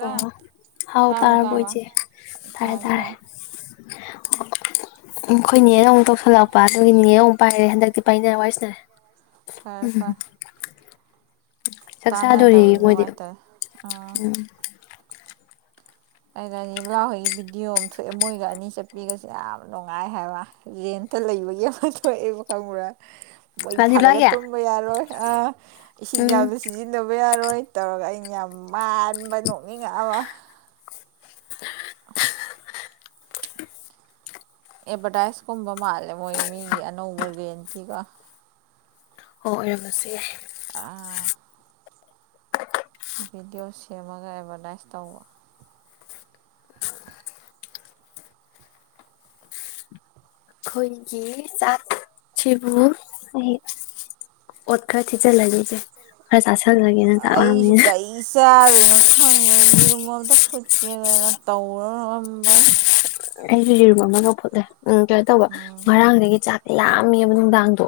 ꯑꯣ ꯍꯥꯎ ꯇꯥꯔꯕ ꯇꯥꯔꯕ ꯇꯥꯔꯕꯨꯣꯏꯁꯦ ꯊꯔꯦ ꯇꯥꯔꯦ ꯇꯔꯦ ꯇꯥꯔꯦ [inaudible] ꯑꯩꯈꯣꯏꯅꯤꯑ ꯑꯃꯨꯛ ꯇꯧꯁꯜꯂꯛꯄ ꯑꯗꯨꯗꯒꯤꯅꯦꯑ ꯑꯃꯨꯛ ꯄꯥꯏꯔꯦ ꯍꯟꯗꯛꯇꯤ ꯄꯥꯏꯅꯔ ꯋꯥꯏꯁꯤꯔꯦ ꯐꯔꯦ ꯎꯝ ꯐꯔꯦ ꯆꯥꯛ ꯆꯥꯗꯣꯔꯤ ꯇꯥꯟꯅꯗꯕꯒꯤ ꯃꯣꯏꯗꯤ ꯅꯨꯡꯉꯥꯏꯇꯔꯦ ꯑꯥ ꯎꯝ ꯑꯗꯨꯒꯅꯤ ꯕ꯭ꯂꯥꯎꯁ ꯍꯒꯤ ꯚꯤꯗꯤꯑꯣ ꯑꯃ ꯊꯣꯛꯑꯦ ꯃꯣꯏꯒ ꯑꯅꯤ ꯆꯠꯄꯤꯒꯁꯦ ꯌꯥꯝ ꯅꯨꯡꯉꯥꯏ ꯍꯥꯏꯕ ꯔꯦꯟꯇ ꯂꯩꯕꯒꯤ ꯑꯃ ꯊꯣꯛꯑꯦꯕ ꯈꯪꯕ꯭ꯔꯥ ꯃꯩ ꯊꯥꯜꯂꯒ ꯔꯥꯙꯤꯕꯂꯥꯒꯤ ꯇꯨꯝꯕ ꯌꯥꯔꯣꯏ ꯑꯥ ꯏꯁꯤꯡ ꯎꯝ ꯌꯥꯝꯅ ꯁꯤꯖꯤꯟꯅꯕ ꯌꯥꯔꯦ ꯃꯔꯔꯣꯏ ꯇꯧꯔꯒ ꯑꯩꯅ ꯌꯥꯝ ꯃꯥꯟꯕ ꯅꯣꯛꯅꯤꯡꯉꯛꯑꯕ ꯍ ꯑꯦ ꯑꯦꯚꯔꯗꯥꯏꯁꯀꯨꯝꯕ ꯃꯥꯜꯂꯦ ꯃꯣꯏ ꯃꯤꯒꯤ ꯑꯅꯧꯕ ꯔꯦꯟꯀꯤꯒ ꯍꯣꯏ ꯑꯣꯏꯔꯝꯃꯁꯦ ꯌꯥꯏ ꯑ ꯚꯤꯗꯤꯑꯣ ꯁꯦꯝꯃꯒ ꯑꯦꯗꯚꯔꯇꯥꯏꯁ ꯇꯧꯕ ꯑꯩꯈꯣꯏꯒꯤ ꯆꯠ ꯁꯤꯕꯨ ꯑꯣꯠ ꯈꯔ ꯊꯤꯖꯤꯜꯂꯅꯤꯁꯦ ꯑꯩꯁꯨ ꯀꯩꯁꯔꯦꯅ ꯈꯪꯗꯅ ꯌꯦꯔꯨꯝꯕꯣ ꯑꯝꯇ ꯐꯨꯠꯀꯦꯗꯅ ꯇꯧꯔꯔꯝꯕ ꯑꯩ ꯃꯃꯥꯒ ꯐꯣꯗ ꯎꯝ ꯀꯩꯅꯣ ꯇꯧꯕ ꯎꯝ ꯉꯔꯥꯡꯗꯒꯤ ꯆꯥꯛ ꯂꯥꯛꯑꯝꯃꯦꯕ ꯅꯨꯡꯗꯥꯡꯗꯣ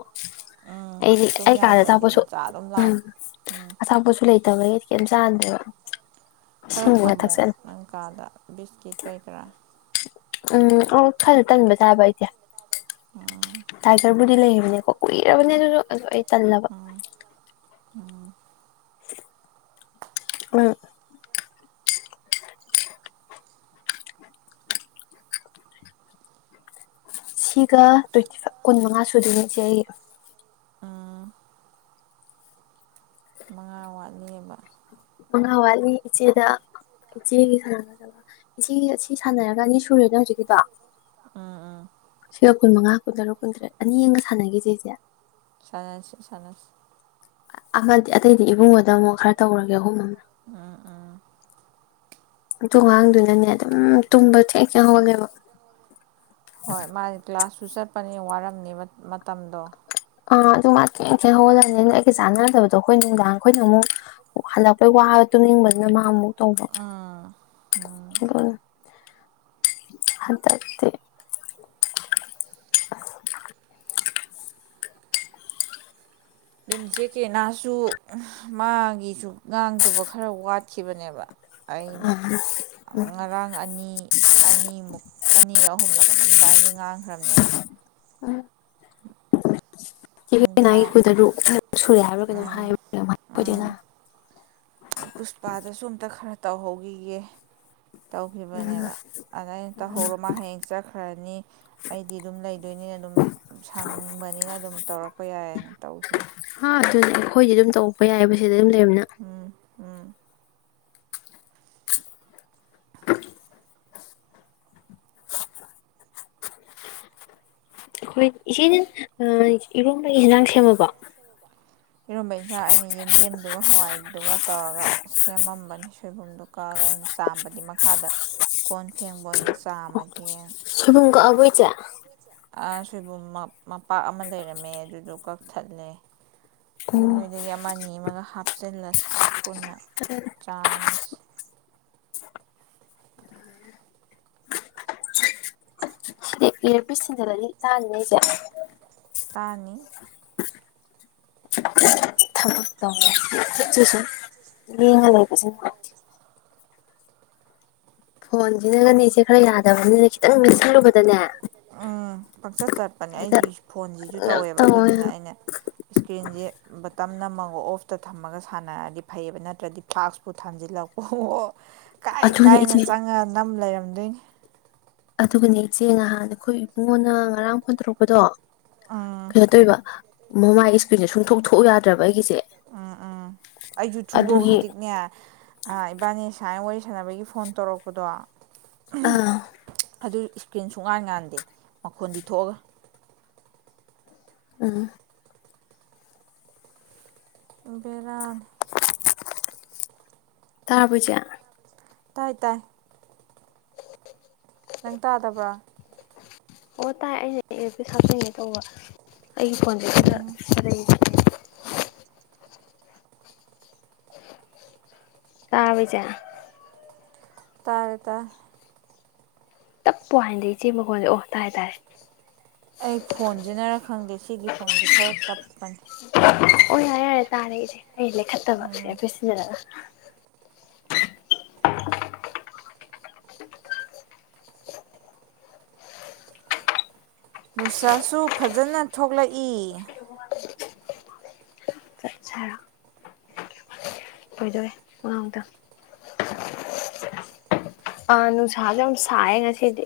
ꯎꯝ ꯑꯩꯗꯤ ꯇꯨꯝ ꯑꯩ ꯀꯥꯗ ꯑꯁꯥꯡꯄꯁꯨ ꯌꯥꯗ꯭ꯔꯗꯤꯅꯦ ꯆꯥ ꯑꯗꯨꯝ ꯎꯝ ꯂꯥꯝꯃꯦ ꯎꯝ ꯑꯇꯥꯡꯄꯁꯨ ꯂꯩꯇꯦ ꯇꯔꯒꯗꯤ ꯀꯩꯝ ꯆꯥꯟꯗꯦꯕ ꯈꯔ ꯊꯝꯃꯣ ꯑꯪꯀꯥꯗ ꯕꯤꯁꯀꯤꯠ ꯀꯩꯀꯔꯥ ꯎꯝ ꯑ ꯐꯂ ꯇꯟꯕ ꯆꯥꯕ ꯑꯩꯗꯤꯦ ꯎꯝ ꯇꯥꯏꯒꯔ ꯕꯨꯗꯤ ꯂꯩꯕꯅꯦꯀꯣ ꯀꯨꯏꯔꯕꯅꯤꯅꯦ ꯑꯗꯨꯁꯨ ꯆꯜꯕ ꯎꯝ ꯎꯝ ꯎ ꯁꯤꯒ ꯇ꯭ꯋꯦꯟꯇꯤ ꯐꯥꯏꯚ ꯀꯨꯟ ꯃꯉꯥ ꯁꯨꯗꯣꯏꯅꯤꯁꯦ ꯑꯩ ꯎꯝ ꯃꯉꯥ ꯋꯥꯠꯂꯤꯕ ꯃꯉꯥ ꯋꯥꯠꯂꯤ ꯏꯆꯦꯗ ꯏꯆꯦꯒꯤ ꯁꯥꯟꯅꯒꯗꯕ ꯏꯆꯦ ꯁꯤ ꯁꯥꯟꯅꯔꯒꯅꯤ ꯁꯨꯔꯦꯅ ꯍꯧꯖꯤꯛꯀꯤꯗꯣ ꯎꯝ ꯎꯝ ꯁꯤ ꯀꯨꯟꯃꯉꯥ ꯀꯨꯟ ꯇꯔꯨꯛ ꯀꯨꯟꯇ ꯇꯔꯦꯠ ꯑꯅꯤ ꯌꯦꯡꯒ ꯁꯥꯟꯅꯈꯤꯁꯦꯁꯦ ꯁꯅꯁꯤ ꯁꯅꯁꯤ ꯑꯃꯗꯤ ꯑꯇꯩꯗꯤ ꯏꯕꯨꯡꯉꯣꯗ ꯑꯃꯨꯛ ꯈꯔ ꯇꯧꯔꯒꯦ ꯑꯍꯨꯝꯅ ꯎꯝ ꯎꯝ ꯇꯣꯉꯥꯡꯗꯨꯅꯅꯦ ꯑꯗꯨꯝ ꯇꯨꯝꯕ ꯊꯦꯛ ꯌꯥꯍꯜꯂꯦꯕ ꯍꯣꯏ ꯃꯥꯒꯤ ꯀ꯭ꯂ꯭ꯂꯥꯁ ꯁꯨ ꯆꯠꯄꯅꯤ ꯋꯥꯔꯝꯅꯤꯕ ꯃꯇꯝꯗꯣ ꯑꯥ ꯑꯗꯨ ꯃꯥ ꯊꯦꯡ ꯊꯦꯡꯅ ꯍꯧꯒꯜꯂꯅꯤ ꯑꯗꯨ ꯑꯩꯒ ꯆꯥꯟꯅꯗꯕꯗꯣ ꯑꯩꯈꯣꯏ ꯅꯨꯡꯗꯥꯡ ꯑꯩꯈꯣꯏꯅ ꯑꯃꯨꯛ ꯍꯜꯂꯛꯄꯩ ꯋꯥꯕ ꯇꯨꯝꯅꯤꯡꯕꯅꯤꯅ ꯃꯥ ꯑꯃꯨꯛ ꯇꯧꯕ ꯎꯝ ꯍꯥꯏꯇꯥꯏꯇ ꯑꯗꯨꯅ ꯖꯦꯛꯀꯦꯠ ꯁꯨ ꯃꯥꯒꯤꯁꯨ ꯉꯥꯡꯗꯕ ꯈꯔ ꯋꯥꯠꯈꯤꯕꯅꯦꯕ ꯑꯩꯅ ꯉꯔꯥꯡ ꯑꯅꯤ ꯑꯅꯤꯃꯨꯛ ꯑꯅꯤꯔꯛ ꯑꯍꯨꯝꯂꯛ ꯀꯅꯝꯗꯥꯏꯗꯤ ꯉꯥꯡꯈ꯭ꯔꯕꯅꯦꯕ ꯃꯤꯗ ꯑ ꯃꯥ ꯣꯏꯗ ꯁꯨꯔꯦ ꯍꯥꯏꯔ ꯀꯩꯅꯣ ꯍꯥꯏ ꯎꯝ ꯎꯝ ꯄꯨꯁꯄꯥꯗꯁꯨ ꯑꯝꯇ ꯈꯔ ꯇꯧꯍꯧꯈꯤꯒꯦ ꯇꯧꯈꯤꯕꯅꯦꯕ ꯑꯗ ꯑꯩꯅ ꯇꯧꯍꯧꯔꯣ ꯃꯥ ꯍꯌꯦꯡ ꯆꯠꯈ꯭ꯔꯅꯤ ꯑꯩꯗꯤ ꯑꯗꯨꯝ ꯂꯩꯗꯣꯏꯅꯤꯅ ꯑꯗꯨꯝ ꯁꯪꯕꯅꯤꯅ ꯑꯗꯨꯝ ꯇꯧꯔꯛꯄ ꯌꯥꯏꯌꯦꯅ ꯇꯧꯈꯤꯕꯅꯦ ꯑꯗꯨꯗꯤ ꯑꯩꯈꯣꯏꯗꯤ ꯑꯗꯨꯝ ꯇꯧꯕ ꯌꯥꯏꯑꯦꯕ ꯁꯤꯗ ꯑꯗꯨꯝ ꯂꯩꯔꯕꯅꯤꯅ ꯎꯝ ꯎꯝ [inaudible] ꯑꯩꯈꯣꯏ ꯏꯆꯦꯅ ꯏꯔꯣꯝꯕꯒꯤ ꯌꯦꯟꯖꯥꯡ ꯁꯦꯝꯃꯕꯣ ꯏꯔꯨꯝꯕ ꯏꯟꯖꯥꯡ ꯑꯩꯅ ꯌꯦꯟꯗꯦꯝꯗꯨꯒ ꯍꯋꯥꯏꯗꯨꯒ ꯇꯧꯔꯒ ꯁꯦꯝꯃꯝꯕꯅꯤ ꯁꯣꯏꯕꯨꯝꯗꯨ ꯀꯛꯑꯒ ꯑꯩꯅ ꯆꯥꯝꯕꯗꯤ ꯃꯈꯥꯗ ꯀꯣꯟ ꯐꯦꯡ ꯕꯑꯣꯏꯅ ꯆꯥꯝꯃꯒꯦ ꯅ ꯆꯥ ꯁꯣꯏꯕꯨꯝ ꯃꯄꯥꯛ ꯑꯃ ꯂꯩꯔꯝꯃꯦ ꯑꯗꯨꯗꯣ ꯀꯛꯊꯠꯂꯦ ꯑꯗꯨ ꯎꯝ ꯅꯣꯏꯗꯒꯤ ꯑꯃ ꯑꯅꯤ ꯑꯃꯒ ꯍꯥꯞꯆꯤꯜꯂꯁꯤ ꯎꯝ ꯄꯨꯟꯅ ꯆꯥꯝꯃ ꯗꯤ ꯏꯔꯄꯤꯁ ꯊꯤꯟꯖꯜꯂꯗꯤ ꯇꯥ ꯂꯩꯁꯦ ꯇꯥꯅꯤ [unintelligible] ꯅꯨꯉꯥꯏ ꯇꯦ ꯐꯣꯟꯁꯤꯅꯒꯅꯦꯁꯦ ꯈꯔ ꯌꯥꯗꯕꯅꯤꯅ ꯈꯤꯇꯪ ꯃꯠꯁꯤꯜꯂꯨꯕꯗꯅꯦ ꯎꯝ ꯄꯪꯆꯠ ꯆꯠꯄꯅꯦ ꯑꯩꯒꯤ ꯐꯣꯟꯁꯤꯁꯨ ꯀꯩꯅꯣꯝ ꯇꯧꯋꯦꯕ ꯇꯧꯋꯦ ꯑꯗꯨꯗꯨꯅ ꯑꯩꯅ ꯏꯁꯀ꯭ꯔꯤꯟꯁꯦ ꯕ ꯅꯝꯃꯒ ꯑꯣꯐꯇ ꯊꯝꯃꯒ ꯁꯥꯟꯅꯔꯗꯤ ꯐꯩꯌꯦꯕ ꯅꯠꯇ꯭ꯔꯗꯤ ꯐꯥꯛꯁꯄꯨ ꯊꯥꯟꯖꯤꯜꯂꯛꯄꯣ ꯀꯥꯏ ꯑꯗꯨꯅꯦ ꯀꯥꯏꯅ ꯏꯆꯦ ꯆꯪꯉ ꯅꯝ ꯂꯩꯔ [unintelligible] ꯑꯗꯨꯒꯅꯦ ꯏꯆꯦ ꯅꯍꯥꯟ ꯑꯩꯈꯣꯏ ꯏꯕꯨꯡꯉꯣꯅ ꯉꯔꯥꯡ ꯐꯣꯟ ꯇꯧꯔꯛꯄꯗꯣ ꯎꯝ ꯀꯩꯩꯅꯣ ꯇꯧꯔꯤꯕ ꯃꯃꯥꯏ ꯏꯁ꯭ꯀ꯭ꯔꯤꯟꯁꯦ ꯁꯨꯡꯊꯣꯛ ꯊꯣꯛꯣꯛꯎ ꯌꯥꯗ꯭ꯔꯕ ꯑꯩꯒꯤꯁꯦ ꯎꯝ ꯎꯝ ꯑꯩꯁꯨ ꯊꯨꯡꯗꯣꯛ ꯑꯗꯨꯒꯤ ꯍꯧꯖꯤꯛꯅꯦ ꯏꯕꯥꯅꯤ ꯁꯨꯃꯥꯏꯅ ꯋꯥꯔꯤ ꯁꯥꯅꯕꯒꯤ ꯐꯣꯟ ꯇꯧꯔꯛꯄꯗꯣ ꯑꯥ ꯑꯗꯨ ꯏꯁꯀ꯭ꯔꯤꯟ ꯁꯨꯡꯉꯥꯟ ꯉꯥꯟꯗꯦ ꯃꯈꯣꯟꯗꯤ ꯊꯣꯛꯑꯒ ꯎꯝ ꯕꯦꯔꯥꯅꯦ ꯇꯥꯔꯕꯣ ꯏꯆꯦ ꯇꯥꯏ ꯇꯥꯏ [inaudible] ꯅꯪ ꯇꯥꯗꯕ꯭ꯔꯥ ꯑꯣ ꯇꯥꯏ ꯑꯩꯅ ꯑꯦꯞꯇ ꯍꯥꯞꯇꯤꯉꯦ ꯇꯧꯕ ꯑꯩꯒꯤ ꯐꯣꯟꯗꯦ ꯎꯝ ꯈ ꯂꯩ ꯇꯥꯕꯖꯥ ꯇꯔꯦ ꯇꯔ ꯇꯞꯄ ꯍꯥꯏꯅꯗꯤ ꯏꯆꯦ ꯃꯈꯒꯣꯟꯗꯦ ꯑꯣ ꯇꯥꯥꯏꯦ ꯇꯥꯥꯏꯔꯦ ꯑꯩ ꯐꯣꯟꯁꯤꯅꯔ ꯈꯪꯗꯦ ꯁꯤꯒꯤ ꯐꯣꯟꯁꯦ ꯈꯔ ꯇꯞꯄꯅꯤ ꯑꯣ ꯌꯥꯔꯦ ꯌꯥꯔꯦ ꯇꯥꯔꯦ ꯏꯗꯤꯦ ꯑꯩ ꯎꯝ ꯂꯩꯈꯠꯇꯕꯐꯣꯏ ꯁꯤꯟꯅꯗꯅ [inaudible] ꯅꯨꯡꯁꯥꯁꯨ ꯐꯖꯅ ꯊꯣꯛꯂꯛꯏ ꯆꯠ ꯀꯣꯏꯗꯣꯏꯋꯦ ꯑꯥꯡꯗ ꯑꯥ ꯅꯨꯡꯁꯥꯁꯨ ꯌꯥꯝ ꯁꯥꯏꯌꯦ ꯉꯁꯤꯗꯤ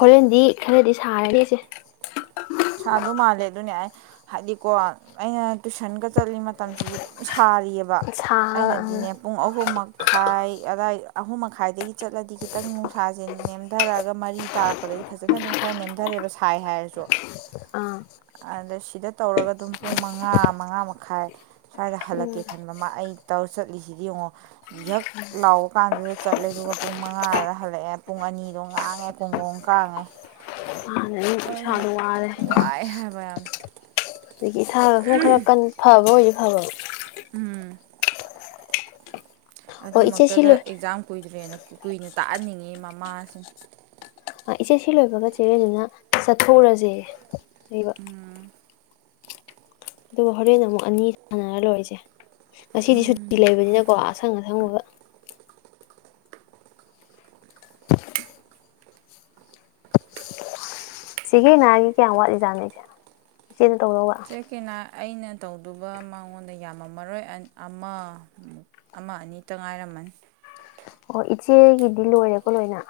ꯍꯣꯔꯦꯟꯗꯤ ꯈꯔꯗꯤ ꯁꯥꯔꯅꯤ ꯑꯩꯁꯦ ꯁꯥꯗꯧ ꯃꯥꯜꯂꯦ ꯑꯗꯨꯅꯦ ꯑꯩ ꯍꯥꯏꯗꯤꯀꯣ ꯑꯩꯅ ꯇꯨꯏꯁꯟꯒ ꯆꯠꯂꯤ ꯃꯇꯝꯁꯤꯁꯨ ꯑꯗꯨꯝ ꯁꯥꯔꯤꯑꯕ ꯁꯥ ꯑꯩꯅꯗꯤꯅꯦ ꯑꯥ ꯄꯨꯡ ꯑꯍꯨꯝꯃꯛ ꯈꯥꯏ ꯑꯏ ꯑꯍꯨꯝ ꯃꯈꯥꯏꯗꯒꯤ ꯆꯠꯂꯗꯤ ꯈꯤꯇꯪ ꯅꯨꯡꯁꯥꯁꯦ ꯅꯦꯝꯊꯔꯛꯑꯒ ꯃꯔꯤ ꯇꯥꯔꯛꯄꯗꯗꯤ ꯐꯖꯅ ꯑꯗꯨꯝ ꯈꯔ ꯅꯦꯝꯊꯔꯦꯕ ꯁꯥꯏ ꯍꯥꯏꯔꯁꯨ ꯑꯗ ꯁꯤꯗ ꯇꯧꯔꯒ ꯑꯗꯨꯝ ꯄꯨꯡ ꯃꯉꯥ ꯃꯉꯥ ꯃꯈꯥꯏ ꯁ꯭ꯋꯥꯏꯗ ꯍꯜꯂꯛꯀꯦ ꯈꯟꯕ ꯃꯥ ꯑꯩ ꯇꯧꯔ ꯆꯠꯂꯤꯁꯤꯗꯤ ꯌꯦꯡꯉꯣ ꯍꯛ ꯂꯥꯎꯕ ꯀꯥꯟꯗꯨꯗ ꯆꯠꯂꯦ ꯑꯗꯨꯒ ꯄꯨꯡ ꯃꯉꯥꯗ ꯍꯜꯂꯛꯑꯦ ꯄꯨꯡ ꯑꯅꯤꯗꯣ ꯉꯥꯡꯉꯦ ꯀꯣꯡꯒꯣꯝ ꯀꯥꯡꯥꯡꯉꯦ ꯁꯅꯨ ꯃꯥꯔꯦ ꯋꯥꯏ ꯍꯦ ꯌꯥꯝꯝ ꯑꯗꯒꯤ ꯏꯁꯥꯒ ꯁꯨꯝ ꯈꯔ ꯀ ꯐꯕ ꯑꯣꯏ ꯍ ꯎꯝ ꯍꯣꯏ ꯏꯆꯦ ꯁꯤ ꯑꯗꯨꯃꯛꯇꯗ ꯂꯣꯏ ꯑꯦꯛꯖꯥꯝ ꯀꯨꯏꯗ꯭ꯔꯦꯅ ꯀꯨꯀꯨꯏꯅ ꯇꯥꯛꯍꯟꯅꯤꯡꯉꯤ ꯃꯃꯥꯁꯤꯡ ꯏꯆꯦ ꯁꯤ ꯂꯣꯏꯕꯒ ꯆꯦꯔꯦ ꯑꯗꯨꯅ ꯆꯠꯊꯣꯛꯎꯔꯁꯦ ꯂꯩꯕ ꯎꯝ ꯑꯗꯨꯒ ꯍꯣꯔꯦꯟ ꯑꯃꯨꯛ ꯑꯅꯤ ꯁꯥꯟꯅꯔ ꯂꯣꯏꯔꯤꯁꯦ ꯉꯁꯤꯗꯤ ꯁꯨꯇꯤ ꯂꯩꯕꯅꯤꯅꯀꯣ ꯑꯁꯪ ꯑꯁꯪꯕꯕ ꯁꯤꯒꯤ ꯅꯥꯒꯤꯦ ꯀꯌꯥꯌꯥꯝ ꯋꯥꯠꯂꯤꯖꯥꯠꯅꯤꯁꯦ ꯆꯦꯅ ꯇꯧꯧꯕ ꯆꯦ ꯀꯦꯅꯥ ꯑꯩꯅ ꯇꯧꯗꯕ ꯃꯉꯣꯟꯗ ꯌꯥꯝꯃꯃꯔꯣꯏ ꯑꯃ ꯑꯃ ꯑꯅꯤꯇ ꯉꯥꯏꯔꯝꯃꯅꯤ ꯑꯣ ꯏꯆꯦꯒꯤꯗꯤ ꯂꯣꯏꯔꯦꯀꯣ ꯂꯣꯏꯅ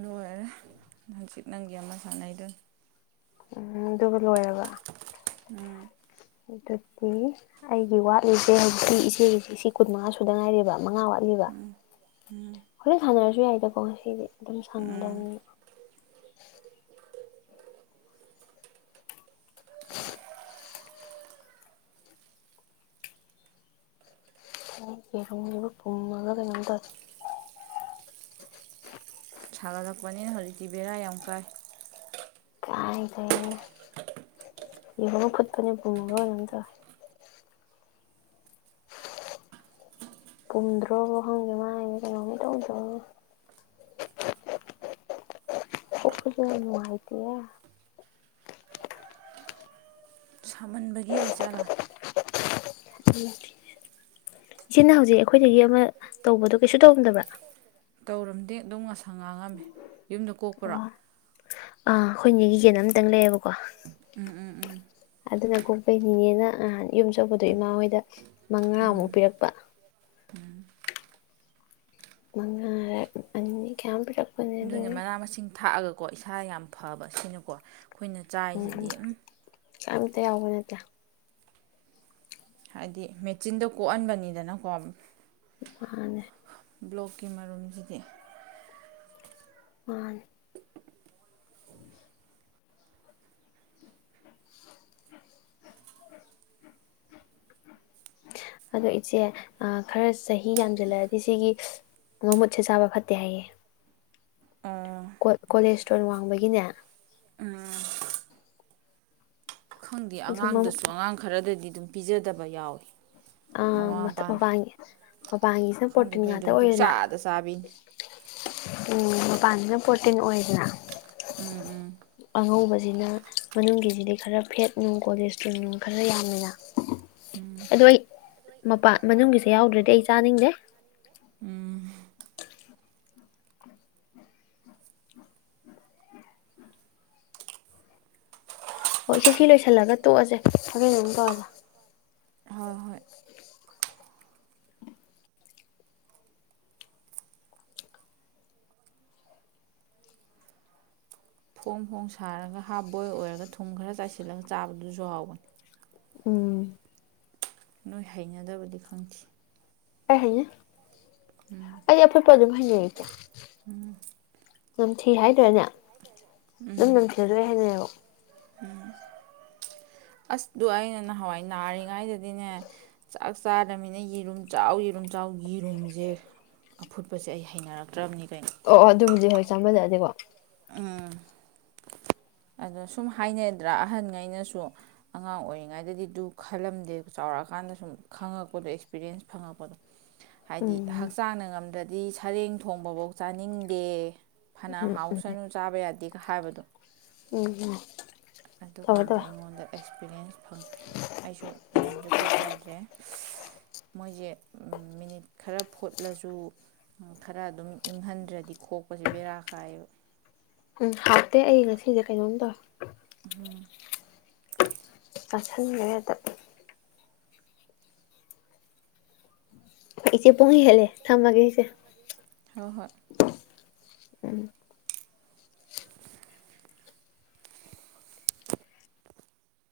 ꯂꯣꯏꯔꯦ ꯅꯪꯆꯤꯠ ꯅꯪꯒꯤ ꯑꯃ ꯁꯥꯟꯅꯩꯗ ꯎꯝ ꯑꯗꯨꯒꯕꯨ ꯂꯣꯏꯔꯕ ꯎꯝ ꯑꯗꯨꯗꯤ ꯑꯩꯒꯤ ꯋꯥꯠꯂꯤꯁꯦ ꯍꯧꯖꯤꯛꯀꯤ ꯏꯆꯦꯒꯤꯁꯦ ꯁꯤ ꯀꯨꯟꯃꯉꯥ ꯁꯨꯗ ꯉꯥꯏꯔꯦꯕ ꯃꯉꯥ ꯋꯥꯠꯂꯤꯕ ꯍꯣꯔ ꯁꯥꯟꯅꯔꯁꯤ ꯑꯗꯨ ꯌꯥꯏꯗꯀꯣ ꯉꯁꯤꯗꯤ ꯑꯗꯨꯝ ꯎꯝ ꯁꯥꯟꯅꯗꯕꯅꯤ ꯑ ꯀꯃꯒ ꯀꯅꯗ [unintelligible] ꯊꯥꯒ ꯂꯛꯄꯅꯤꯅ ꯍꯧꯖꯤꯛꯇꯤ ꯕꯦꯔꯥ ꯌꯥꯝꯎ ꯀꯥꯏ ꯀꯥꯏꯗꯩ ꯌꯦꯔꯨꯝ ꯐꯨꯠꯄꯅꯦ ꯄꯨꯝꯕꯔ ꯀꯩꯅꯣꯝ ꯇꯧꯏ ꯄꯨꯝꯗ꯭ꯔꯣꯕ ꯈꯪꯗꯦ ꯃꯥꯏ ꯀꯩꯅꯣꯅꯤ ꯇꯧ ꯆꯧꯉꯦꯅ ꯅꯨꯡꯉꯥꯏꯇꯦꯦ ꯃꯨꯟꯕꯒꯤ ꯑꯣꯏꯆꯥꯥꯂꯥ ꯎꯝ ꯏꯆꯦꯅ ꯍꯧꯖꯤꯛ ꯑꯩꯈꯣꯏꯗꯒꯤ ꯑꯃ ꯇꯧꯕꯗꯣ ꯀꯩꯁꯨ ꯇꯧꯔꯝꯗꯕ꯭ꯔꯥ ꯇꯧꯔꯝꯗꯦ ꯑꯗꯨꯝ ꯉꯁꯥ ꯉꯥꯡꯉꯝꯃꯤ ꯌꯨꯝꯗ ꯑ ꯀꯣꯛꯄ꯭ꯔꯥ ꯑꯥ ꯑꯩꯈꯣꯏꯅꯦꯒꯤ ꯌꯦꯟ ꯑꯃꯇꯪ ꯂꯩꯌꯦꯕꯀꯣ ꯎꯝ ꯎꯝ ꯎꯝ ꯑꯗꯨꯅ ꯀꫭꯛꯄꯩ ꯅꯤꯅꯦꯅ ꯅꯍꯥꯟ ꯌꯨꯝ ꯆꯠꯄꯗꯣ ꯏꯃꯥ ꯍꯣꯏꯗ ꯃꯉꯥꯃꯨꯛ ꯄꯤꯔꯛꯄ ꯃꯉꯥꯔ ꯑꯅꯤ ꯀꯌꯥ ꯃꯨꯛ ꯄꯤꯔꯝ ꯑꯗꯨꯣꯏꯅ ꯃꯅꯥ ꯃꯁꯤꯡ ꯊꯥꯛꯑꯒ ꯀꯣ ꯏꯁꯥ ꯌꯥꯝ ꯐꯕ ꯁꯤꯅꯀꯣ ꯑꯩꯈꯣꯏꯅ ꯆꯥꯏꯁꯤꯗꯤꯝ ꯀꯝꯇ ꯌꯥꯕ ꯅꯠꯇꯦ ꯍꯥꯏꯗꯤ ꯃꯦꯆꯤꯟꯗꯣ ꯀꯣꯛꯍꯟꯕꯅꯤꯗꯅꯀꯣ ꯃꯥꯅꯦ ꯕ꯭ꯂꯣꯛꯀꯤ ꯃꯔꯨꯝꯁꯤꯗꯤ ꯃꯥꯅꯤ ꯑꯗꯣ ꯏꯆꯦ ꯈꯔ ꯆꯍꯤ ꯌꯥꯝꯁꯤꯜꯂꯛꯑꯗꯤ ꯁꯤꯒꯤ ꯃꯃꯨꯠꯁꯦ ꯆꯥꯕ ꯐꯠꯇꯦ ꯍꯥꯏꯌꯦ ꯑꯣ ꯀꯣꯂꯦꯁꯇꯣꯟ ꯋꯥꯡꯕꯒꯤꯅꯦ ꯈꯪꯗꯦ ꯑꯗꯨ ꯑꯉꯥꯡꯗꯁꯨ ꯑꯉꯥꯡ ꯈꯔꯗꯗꯤ ꯑꯗꯨꯝ ꯄꯤꯖꯗꯕ ꯌꯥꯎꯋꯤ ꯑꯥ ꯃꯊꯛ ꯃꯄꯥꯟꯒꯤ ꯃꯄꯥꯟꯒꯤꯁꯤꯅ ꯈꯪꯗꯦ ꯄꯣꯔꯇꯤꯟ ꯑꯩꯈꯣꯏ ꯉꯥꯛꯇ ꯑꯗꯨꯝ ꯑꯣꯏꯔꯦꯅ ꯄꯨꯡꯆꯥꯗ ꯆꯥꯕꯤꯅꯤ ꯎꯝ ꯃꯄꯥꯟꯁꯤꯅ ꯄ꯭ꯔꯣꯔꯇꯤꯟ ꯑꯣꯏꯗꯅ ꯎꯝ ꯎꯝ ꯑꯉꯧꯕꯁꯤꯅ ꯃꯅꯨꯡꯒꯤꯁꯤꯗꯤ ꯈꯔ ꯐꯦꯠ ꯅꯨꯡ ꯀꯣꯂꯦꯁꯇ꯭ꯔꯣꯜ ꯅꯨꯡ ꯈꯔ ꯌꯥꯝꯃꯤꯅ ꯑꯗꯨ ꯑꯩ ꯃꯄꯥꯟ ꯃꯅꯨꯡꯒꯤꯁꯦ ꯌꯥꯎꯗ꯭ꯔꯗꯤ ꯑꯩ ꯆꯥꯅꯤꯡꯗꯦ ꯎꯝ ꯍꯣꯏ ꯏꯆꯦ ꯁꯤ ꯂꯣꯏꯁꯤꯜꯂꯒ ꯇꯣꯛꯑꯁꯦ ꯊꯃꯦꯟ ꯑꯗꯨꯨꯛ ꯇꯧꯔꯂ ꯍꯣꯏ ꯍꯣꯏ ꯐꯣꯡ ꯐꯣꯡ ꯁꯥꯔꯒ ꯍꯥꯞ ꯕꯣꯏ ꯑꯣꯏꯔꯒ ꯊꯨꯝ ꯈꯔ ꯆꯥꯏꯁꯤꯜꯂꯒ ꯆꯥꯕꯗꯨꯁꯨ ꯍꯥꯎꯕꯅꯤ ꯎꯝ ꯅꯣꯏ ꯍꯩꯅꯗꯕꯗꯤ ꯈꯪꯈꯤ ꯑꯩ ꯍꯩꯅꯩ ꯑꯩ ꯑꯐꯨꯠꯄ ꯑꯗꯨꯝ ꯍꯩꯅꯩ ꯏꯆꯦ ꯅꯝ ꯊꯤ ꯍꯥꯏ ꯅꯦ ꯑꯗꯨꯝ ꯅꯝꯊꯤꯔꯁꯨ ꯑꯗꯨꯝ ꯍꯩꯅꯩꯌꯦꯕ ꯎꯝ ꯑꯁꯇꯣ ꯑꯩꯅ ꯅꯍꯥꯟꯋꯥꯏ ꯅꯥꯔꯤꯉꯩꯗꯗꯤꯅꯦ ꯆꯥꯛ ꯆꯥꯗꯃꯤꯅ ꯌꯦꯔꯨꯝ ꯆꯥꯎ ꯌꯦꯔꯨꯝ ꯆꯥꯎ ꯌꯦꯔꯨꯝꯁꯦ ꯑꯐꯨꯠꯄꯁꯦ ꯑꯩ ꯍꯩꯅꯔꯛꯇ꯭ꯔꯕꯅꯤ ꯀꯩꯅꯣ ꯑꯣ ꯑꯣ ꯑꯗꯨꯕꯨꯗꯤ ꯍꯣꯏ ꯆꯥꯃꯜꯂꯛꯑꯗꯤꯀꯣ ꯎꯝ ꯑꯗꯣ ꯁꯨꯝ ꯍꯥꯏꯅꯗ꯭ꯔꯥ ꯑꯍꯟꯉꯩꯅꯁꯨ ꯑꯉꯥꯡ ꯑꯣꯏꯔꯤꯉꯩꯗꯗꯤ ꯑꯗꯨ ꯈꯜꯂꯝꯗꯦ ꯆꯥꯎꯔꯛꯑꯀꯥꯟꯗ ꯁꯨꯝ ꯈꯪꯉꯛꯄꯗꯣ ꯑꯦꯛꯁꯄꯤꯔꯤꯌꯦꯟꯁ ꯐꯪꯉꯛꯄꯗꯣ ꯍꯥꯏꯗꯤ ꯎꯝ ꯍꯛꯆꯥꯡꯅ ꯉꯝ ꯑꯗꯗꯤ ꯁꯔꯦꯡ ꯊꯣꯡꯕꯐꯧ ꯆꯥꯅꯤꯡꯗꯦ ꯎꯝ ꯎꯝ ꯊꯥꯕ ꯌꯥꯗꯦꯒ ꯍꯥꯏꯕꯗꯣ ꯎꯝ ꯎꯝ ꯑꯗꯨ ꯇꯧꯔꯦ ꯀꯥꯟꯗ ꯇꯧꯔꯦ ꯑꯩꯉꯣꯟꯗ ꯑꯦꯛꯁꯄꯤꯔꯤꯌꯦꯟꯁ ꯐꯪꯉ ꯑꯩꯁꯨ ꯌꯨꯝ ꯈꯣꯛꯄ ꯌꯥꯗ꯭ꯔꯦ ꯃꯣꯏꯁꯦ ꯃꯤꯅꯤꯠ ꯈꯔ ꯐꯨꯠꯂꯁꯨ ꯈꯔ ꯑꯗꯨꯝ ꯏꯪꯍꯟꯗ꯭ꯔꯗꯤ ꯈꯣꯛꯄꯁꯦ ꯕꯦꯔꯥ ꯀꯥꯏꯌꯦꯕ ꯍꯥꯞꯇꯦ ꯑꯩ ꯉꯁꯤꯁꯦ ꯀꯩꯅꯣꯝ ꯇꯧꯋꯦ ꯑꯆꯥꯥ ꯃ ꯇ ꯏꯁꯤ ꯄꯍꯤ ꯍꯦꯂꯦ ꯊꯝ ꯂꯒꯦꯁꯦ ꯍꯣꯏ ꯍꯣꯏ